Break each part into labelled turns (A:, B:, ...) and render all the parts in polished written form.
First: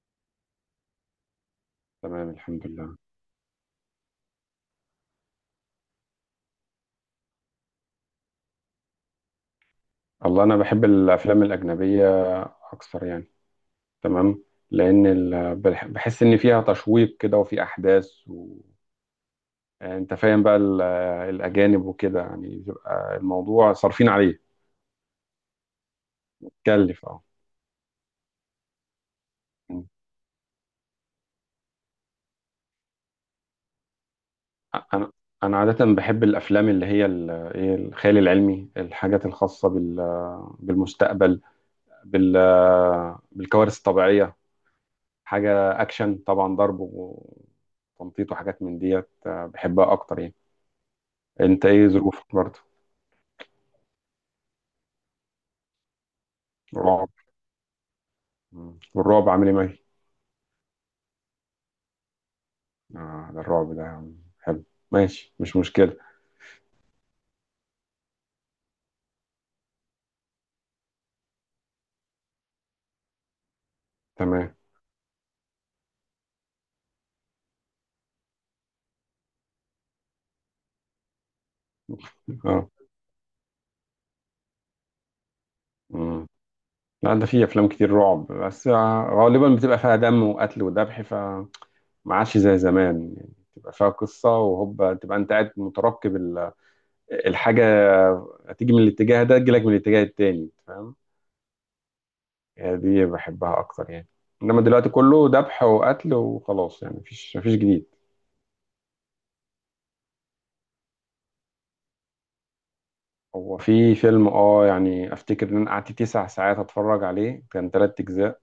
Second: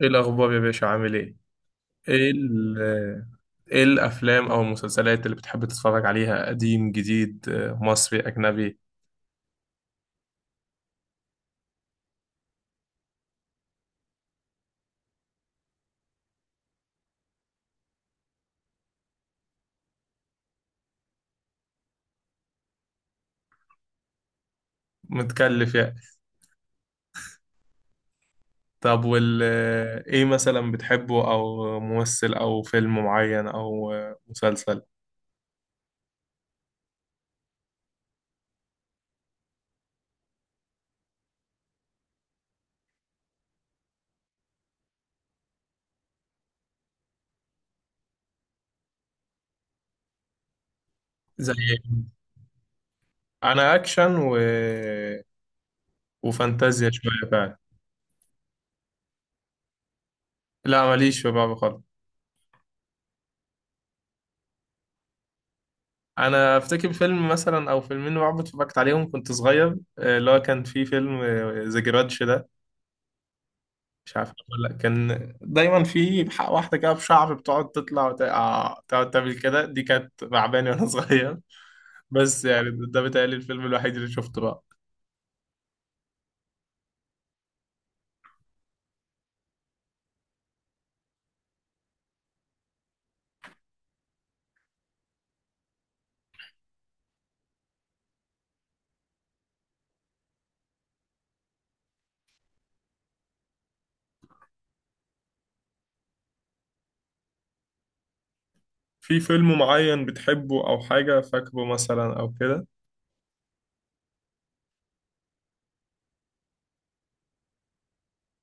A: ايه الاخبار يا باشا؟ عامل ايه؟
B: تمام.
A: ايه
B: الحمد لله.
A: ال- ايه الافلام او المسلسلات اللي بتحب تتفرج عليها؟ قديم جديد، مصري اجنبي؟
B: الله، انا بحب الافلام الاجنبيه اكثر يعني. تمام. لان بحس ان فيها تشويق كده وفي احداث يعني انت فاهم بقى الاجانب، وكده يعني بيبقى الموضوع صارفين عليه.
A: متكلف يعني.
B: كلف، اه.
A: طب وال
B: مم.
A: آه، ايه مثلا بتحبه، او ممثل او فيلم معين او مسلسل؟
B: انا انا عاده بحب الافلام اللي هي ال- ايه الخيال العلمي، الحاجات الخاصه بالمستقبل، بال... بالكوارث الطبيعيه. حاجة أكشن طبعا، ضرب وتنطيط وحاجات من ديت، بحبها أكتر يعني.
A: زي
B: أنت إيه
A: إيه؟
B: ظروفك برضه؟
A: انا اكشن وفانتازيا
B: رعب.
A: شويه فعلا.
B: والرعب عامل إيه معاك؟
A: لا ماليش في بعض خالص.
B: آه، ده الرعب ده حلو، ماشي مش مشكلة.
A: انا افتكر فيلم مثلا او فيلمين رعب اتفرجت عليهم كنت صغير، اللي هو كان في فيلم ذا جرادش ده، مش عارف
B: تمام.
A: اقول لك، كان دايما في حق واحده كده في شعر بتقعد تطلع وتقع تقعد تعمل كده، دي كانت تعباني وانا صغير. بس يعني
B: آه.
A: ده بيتهيألي الفيلم الوحيد اللي شفته بقى.
B: مم. لا، ده في أفلام كتير رعب، بس غالبا بتبقى فيها دم وقتل وذبح، فما عادش زي زمان، يعني تبقى فيها قصة وهوبا تبقى أنت قاعد مترقب الحاجة هتيجي من الاتجاه ده تجيلك من الاتجاه التاني، فاهم؟ يعني دي بحبها اكتر يعني. انما دلوقتي كله ذبح وقتل وخلاص، يعني مفيش جديد.
A: في فيلم معين بتحبه او حاجه فاكره مثلا او كده؟
B: هو في فيلم، اه يعني افتكر ان انا قعدت تسع ساعات اتفرج عليه، كان تلات اجزاء،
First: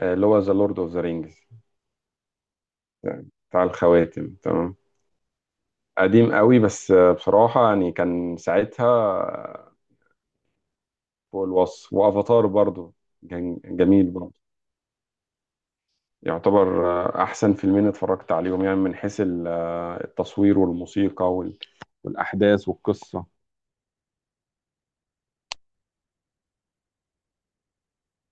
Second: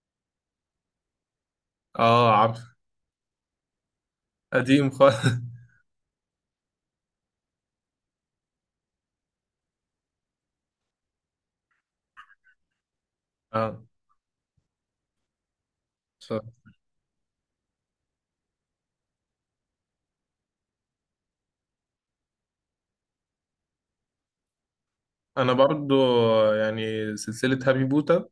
B: اللي هو ذا لورد اوف ذا رينجز،
A: اه عارف.
B: بتاع الخواتم. تمام.
A: قديم خالص
B: قديم قوي، بس بصراحة يعني كان ساعتها فوق الوصف. وافاتار برضو كان
A: اه
B: جميل برضو.
A: ف-
B: يعتبر احسن فيلمين اتفرجت عليهم يعني، من حيث التصوير والموسيقى والاحداث والقصة.
A: انا برضو يعني سلسله هابي بوتا،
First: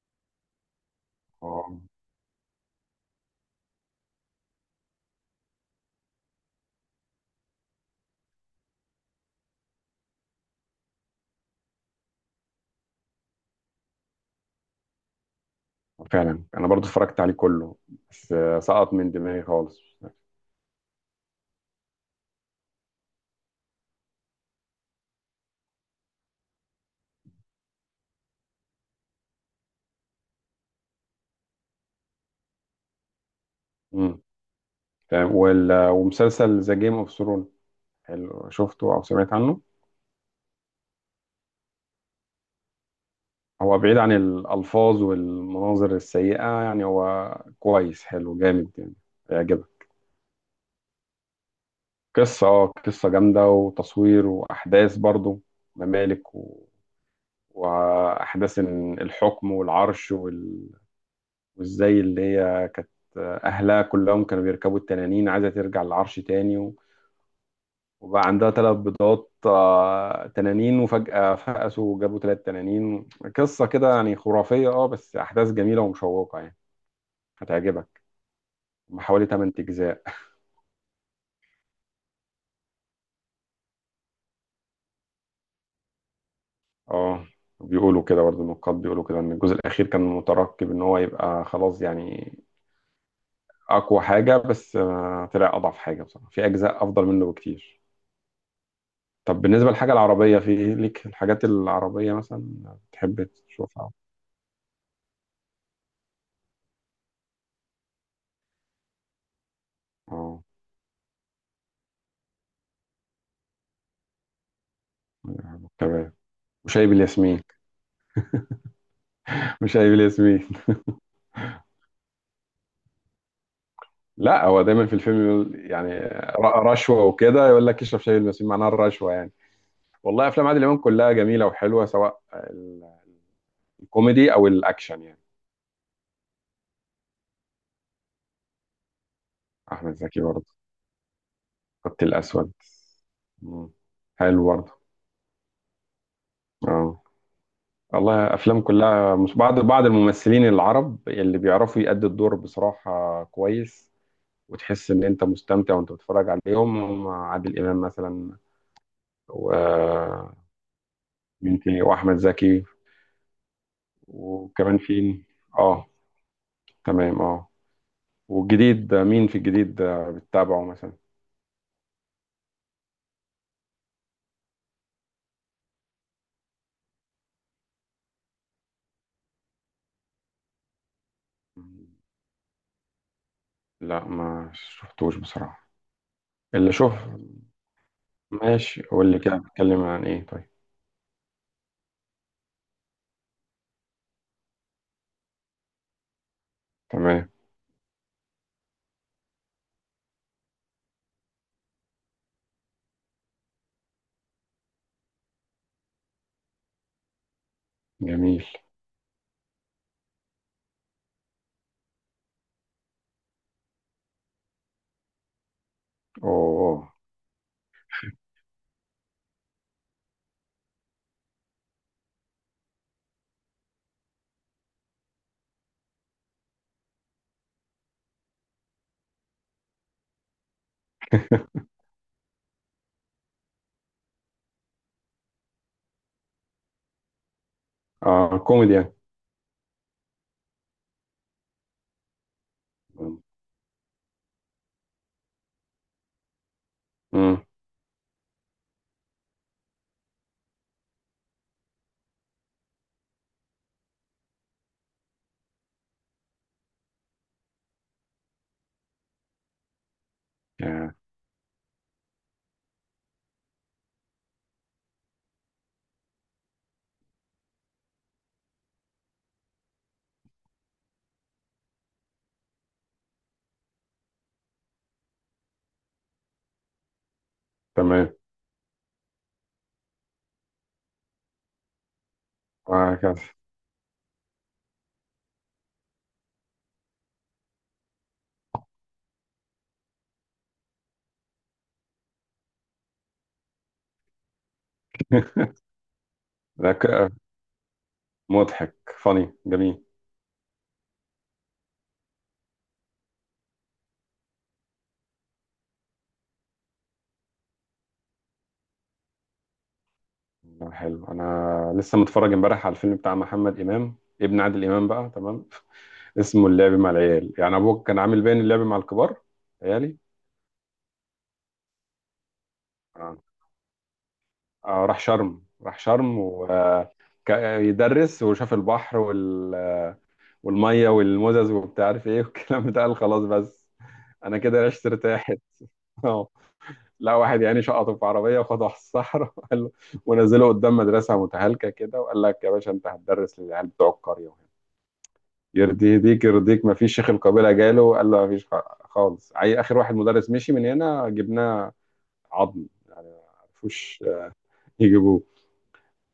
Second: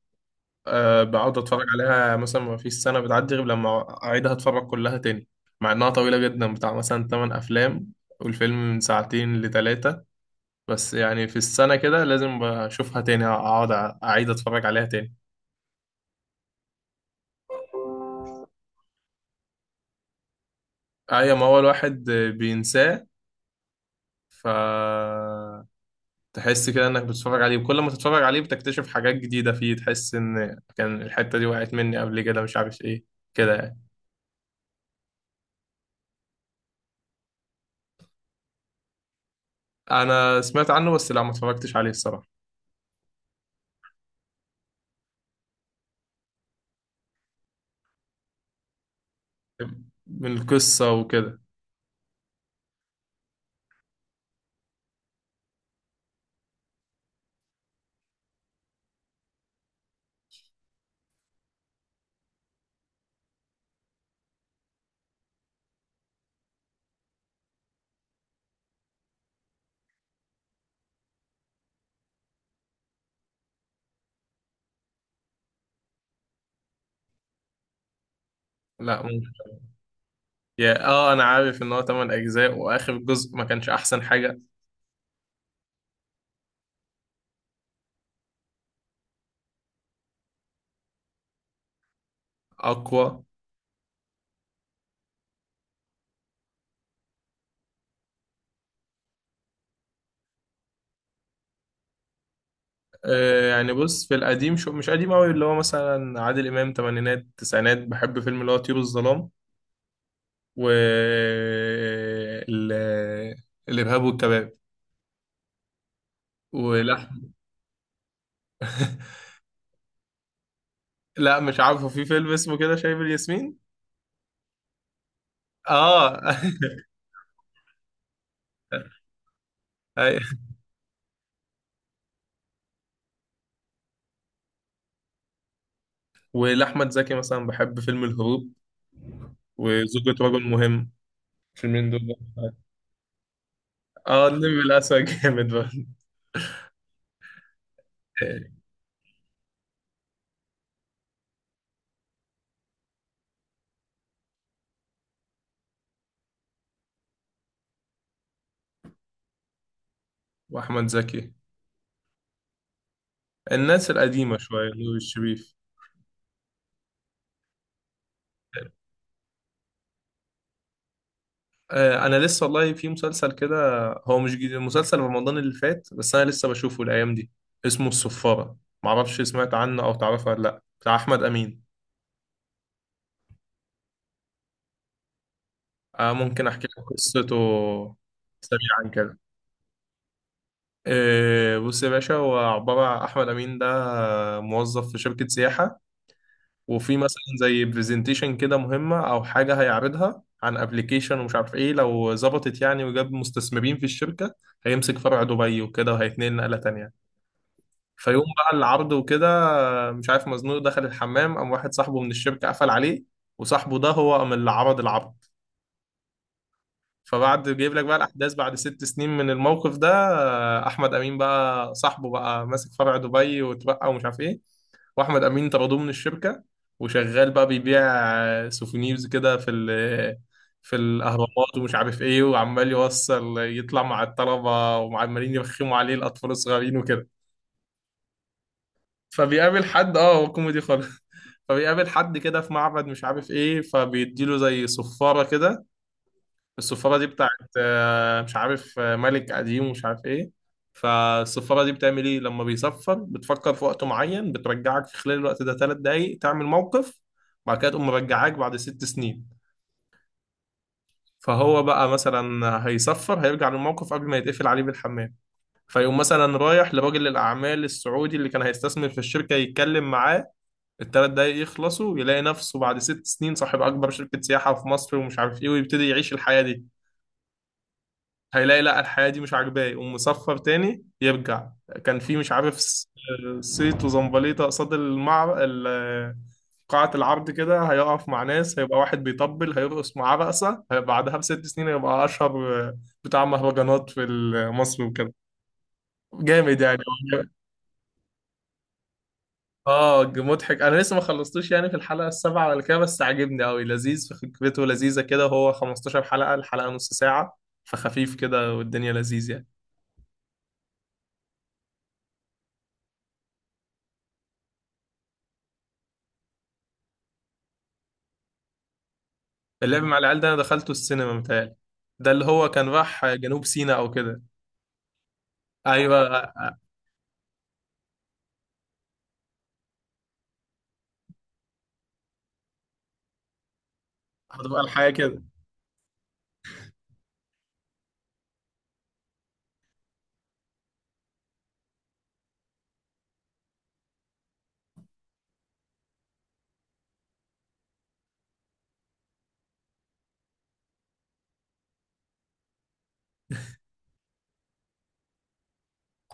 A: آه بقعد اتفرج
B: اه،
A: عليها مثلا، ما فيش سنه بتعدي غير لما اعيدها اتفرج كلها تاني. مع انها طويله جدا، بتاع مثلا 8 افلام والفيلم من ساعتين لتلاتة، بس يعني في السنة كده لازم أشوفها تاني، أقعد أعيد أتفرج عليها تاني.
B: فعلا انا برضو اتفرجت عليه كله، بس سقط من دماغي خالص.
A: أي، ما هو الواحد بينساه، فتحس كده إنك بتتفرج عليه وكل ما تتفرج عليه بتكتشف حاجات جديدة فيه، تحس إن كان الحتة دي وقعت مني قبل كده مش عارف إيه، كده يعني.
B: امم تمام. ومسلسل ذا جيم اوف ثرون، حلو، شفته او سمعت عنه؟
A: أنا سمعت عنه بس لا ما اتفرجتش عليه الصراحة.
B: هو بعيد عن الالفاظ والمناظر السيئه، يعني هو كويس، حلو جامد يعني، هيعجبك.
A: من القصة وكده؟
B: قصه، قصه جامده وتصوير واحداث برضو، ممالك و... واحداث إن الحكم والعرش وازاي اللي هي كانت اهلها كلهم كانوا بيركبوا التنانين، عايزه ترجع للعرش تاني. وبقى عندها ثلاث بيضات تنانين، وفجأة فقسوا وجابوا ثلاث تنانين. قصة كده يعني خرافية، اه، بس أحداث جميلة ومشوقة يعني، هتعجبك.
A: لا
B: حوالي
A: ممكن.
B: 8 أجزاء.
A: يا آه أنا عارف إن هو 8 أجزاء وآخر جزء ما كانش أحسن حاجة.
B: اه، بيقولوا كده برضه، النقاد بيقولوا كده إن الجزء الأخير كان مترقب إن هو يبقى خلاص يعني
A: أقوى.
B: أقوى حاجة، بس طلع أضعف حاجة بصراحة، في أجزاء أفضل منه بكتير. طب بالنسبة للحاجة العربية، في إيه ليك، الحاجات العربية مثلا بتحب
A: آه، يعني
B: تشوفها؟
A: بص، في القديم، شو مش قديم قوي، اللي هو مثلا عادل امام تمانينات تسعينات، بحب فيلم اللي هو طيور الظلام
B: اه.
A: و ال- الارهاب والكباب
B: تمام. وشاي
A: ولحم
B: بالياسمين. وشاي بالياسمين.
A: لا مش عارفه في فيلم اسمه كده شايب الياسمين.
B: لا، هو دايما في الفيلم يقول يعني،
A: اه
B: رشوه وكده، يقول لك اشرب شاي المسيب، معناها الرشوه يعني.
A: أي.
B: والله افلام عادل امام كلها جميله وحلوه، سواء الكوميدي او الاكشن يعني.
A: ولاحمد زكي مثلا بحب فيلم الهروب
B: احمد
A: وزوجة
B: زكي
A: رجل
B: برضه.
A: مهم، الفيلمين
B: خط
A: دول.
B: الاسود. مم.
A: اه
B: حلو
A: النمر
B: برضه.
A: الاسود جامد برضه.
B: اه. والله افلام كلها مش بعض، بعض الممثلين العرب اللي بيعرفوا يأدوا الدور بصراحه كويس، وتحس ان انت مستمتع وانت بتتفرج عليهم. هم عادل امام مثلا، ومين
A: واحمد زكي،
B: تاني؟ واحمد زكي.
A: الناس القديمه شويه،
B: وكمان
A: نور
B: في،
A: الشريف.
B: اه، تمام. اه. والجديد، مين في الجديد بتتابعه مثلا؟
A: آه، انا لسه والله في مسلسل كده، هو مش جديد، مسلسل رمضان اللي فات بس انا لسه بشوفه الايام دي، اسمه الصفارة، معرفش سمعت عنه او تعرفه ولا لا؟ بتاع احمد امين.
B: لا، ما شفتوش بصراحة.
A: آه ممكن احكي
B: اللي
A: لك
B: شوف.
A: قصته
B: ماشي،
A: سريعا
B: قول
A: كده.
B: لي كده بتتكلم عن ايه طيب.
A: آه بص يا باشا، هو عبارة عن احمد امين ده موظف في شركة سياحة، وفي مثلا
B: تمام.
A: زي برزنتيشن كده مهمة او حاجة هيعرضها عن ابلكيشن ومش عارف ايه، لو ظبطت يعني وجاب مستثمرين في الشركة هيمسك فرع دبي وكده وهيتنقل نقلة تانية. فيوم
B: جميل.
A: بقى العرض وكده مش عارف مزنوق دخل الحمام، قام واحد صاحبه من الشركة قفل عليه، وصاحبه ده هو قام اللي عرض العرض.
B: اوه.
A: فبعد جايب لك بقى الأحداث بعد 6 سنين من الموقف ده، أحمد أمين بقى صاحبه بقى ماسك فرع دبي واتبقى ومش عارف إيه، وأحمد أمين طردوه من الشركة وشغال بقى بيبيع سوفونيرز كده في في الأهرامات ومش عارف إيه، وعمال يوصل يطلع مع الطلبة وعمالين يرخموا عليه الأطفال الصغيرين وكده.
B: اه، كوميدي يعني.
A: فبيقابل حد، اه هو كوميدي خالص، فبيقابل حد كده في معبد مش عارف ايه، فبيديله زي صفارة كده، الصفارة دي بتاعت
B: امم.
A: مش عارف ملك قديم ومش عارف ايه. فالصفارة دي بتعمل ايه؟ لما بيصفر بتفكر في وقت معين بترجعك في خلال الوقت ده 3 دقايق تعمل موقف، بعد كده تقوم مرجعاك بعد 6 سنين.
B: يعني.
A: فهو بقى مثلا هيصفر هيرجع للموقف قبل ما يتقفل عليه بالحمام، فيقوم مثلا رايح لراجل الأعمال السعودي اللي كان هيستثمر في الشركة يتكلم معاه، ال 3 دقايق يخلصوا يلاقي نفسه بعد 6 سنين صاحب أكبر شركة سياحة في مصر ومش عارف إيه ويبتدي يعيش الحياة دي.
B: تمام.
A: هيلاقي لا الحياة دي مش عاجباه يقوم مسفر تاني يرجع. كان في مش عارف
B: وهكذا.
A: صيت وزمبليطة قصاد قاعة العرض كده، هيقف مع ناس هيبقى واحد بيطبل هيرقص معاه رقصة، بعدها ب 6 سنين هيبقى أشهر بتاع مهرجانات في مصر وكده. جامد يعني.
B: ذكاء. مضحك. فاني. جميل.
A: اه مضحك، انا لسه ما خلصتوش يعني في الحلقه السابعه ولا كده، بس عاجبني قوي لذيذ في فكرته، لذيذه كده، هو 15 حلقه الحلقه نص ساعه، فخفيف كده والدنيا لذيذ يعني.
B: لا، حلو. انا لسه متفرج امبارح على الفيلم بتاع محمد امام، ابن عادل امام بقى. تمام. اسمه اللعب مع العيال، يعني ابوك كان عامل باين اللعب مع الكبار.
A: اللعب مع
B: عيالي.
A: العيال ده انا دخلته السينما متهيألي. ده اللي هو كان راح
B: آه.
A: جنوب سيناء او كده.
B: راح شرم، راح
A: ايوه.
B: شرم ويدرس وشاف البحر والميه والمزز وبتاع، عارف ايه والكلام ده. قال خلاص، بس انا
A: هتبقى
B: كده عشت
A: الحياه كده.
B: ارتاحت. اه. لا، واحد يعني شقطه في عربيه وخده على الصحراء وقال له. ونزله قدام مدرسه متهالكه كده وقال لك يا باشا انت هتدرس للعيال بتوع القريه، وهنا يرضي يهديك يرضيك؟ ما فيش، شيخ القبيله جاله قال له ما فيش خالص، اخر واحد مدرس مشي من هنا جبناه، عظم ما عرفوش يجيبوه.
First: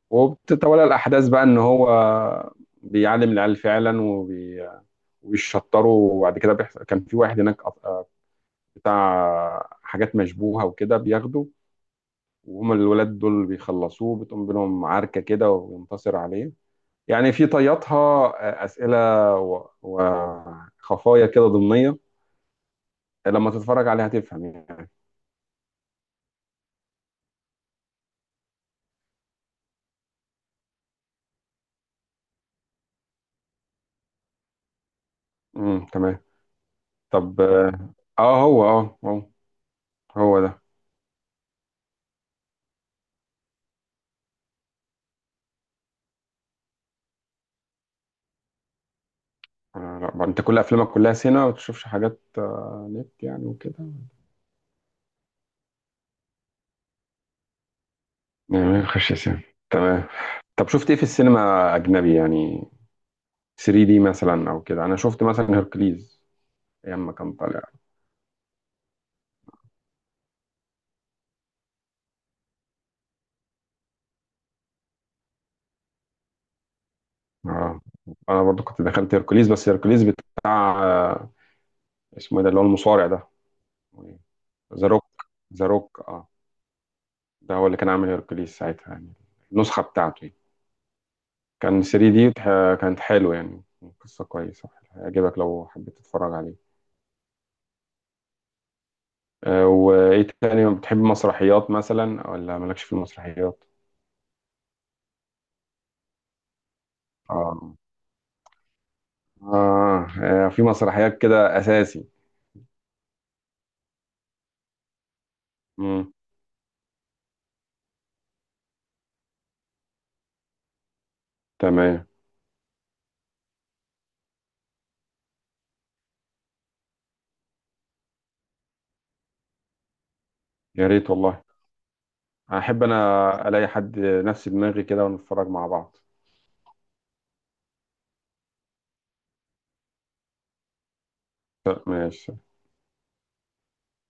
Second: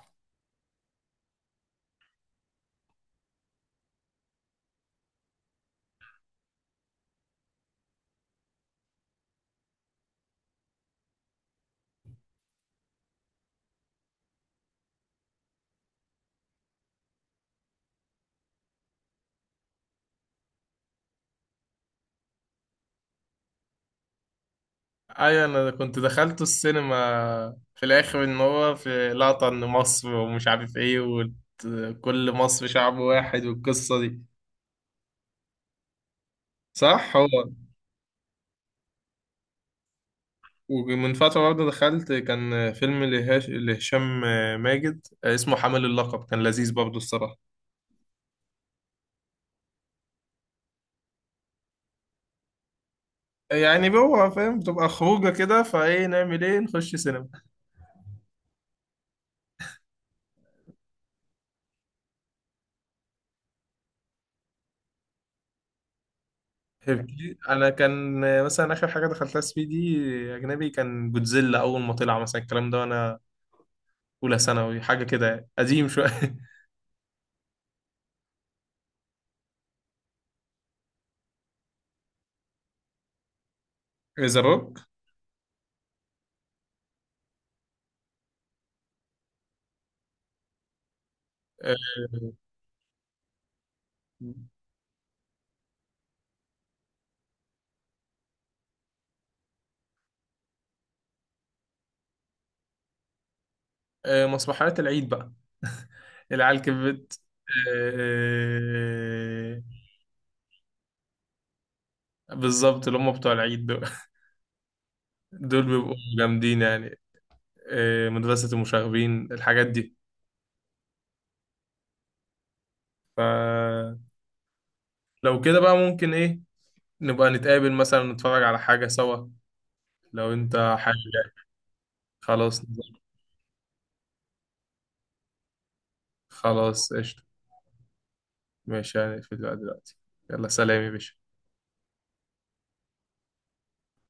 B: وبتتولى الأحداث بقى إن هو بيعلم العيال فعلا وبيشطروا. وبعد كده بيحصل، كان في واحد هناك بتاع حاجات مشبوهة وكده، بياخده، وهم الولاد دول بيخلصوه، بتقوم بينهم عركة كده وينتصر عليه. يعني في طياتها أسئلة وخفايا كده ضمنية، لما تتفرج عليها هتفهم يعني.
A: ايوه انا كنت دخلته السينما، في الاخر ان هو في لقطه ان مصر ومش عارف ايه وكل مصر شعب واحد والقصه دي.
B: تمام.
A: صح هو.
B: طب، هو اه هو هو ده.
A: ومن فترة برضه دخلت كان فيلم لهشام ماجد اسمه حامل اللقب، كان لذيذ برضه الصراحة.
B: لا بقى، انت كل افلامك كلها سينما، ما بتشوفش حاجات نت يعني وكده؟
A: يعني هو فاهم بتبقى خروجة كده، فايه نعمل ايه، نخش سينما.
B: يعني ما بخش سينما. تمام. طب شفت ايه في السينما اجنبي يعني؟ 3 دي مثلا او كده. انا شفت مثلا هيركليز، ايام ما كان
A: هبكي.
B: طالع.
A: انا كان مثلا اخر حاجة دخلتها 3 دي اجنبي كان جودزيلا اول ما طلع مثلا الكلام ده وانا اولى ثانوي حاجة كده يعني. قديم شوية
B: اه. انا برضو كنت دخلت هيركليز، بس هيركليز بتاع اسمه ايه ده، اللي هو المصارع ده.
A: ذا روك.
B: ذا روك. ذا روك، اه. ده هو اللي كان عامل هيركليز ساعتها يعني. النسخة بتاعته يعني.
A: آه،
B: كان 3 دي كانت حلوة يعني. قصة كويسة، هيعجبك لو حبيت تتفرج عليه. وايه تاني، بتحب مسرحيات مثلا ولا مالكش في المسرحيات؟
A: آه، مسرحيات العيد بقى العيال كبرت.
B: اه.
A: آه،
B: اه. في مسرحيات كده اساسي.
A: آه، بالظبط اللي هم بتوع العيد دول، دول بيبقوا
B: امم
A: جامدين يعني. إيه، مدرسة المشاغبين، الحاجات دي.
B: تمام.
A: فلو كده بقى ممكن ايه، نبقى نتقابل مثلا نتفرج على حاجة سوا لو انت
B: يا
A: حابب
B: ريت
A: يعني.
B: والله.
A: خلاص.
B: احب انا الاقي حد نفس دماغي كده ونتفرج مع بعض.
A: خلاص قشطة. ماشي يعني في دلوقتي. يلا سلام يا باشا.
B: ماشي.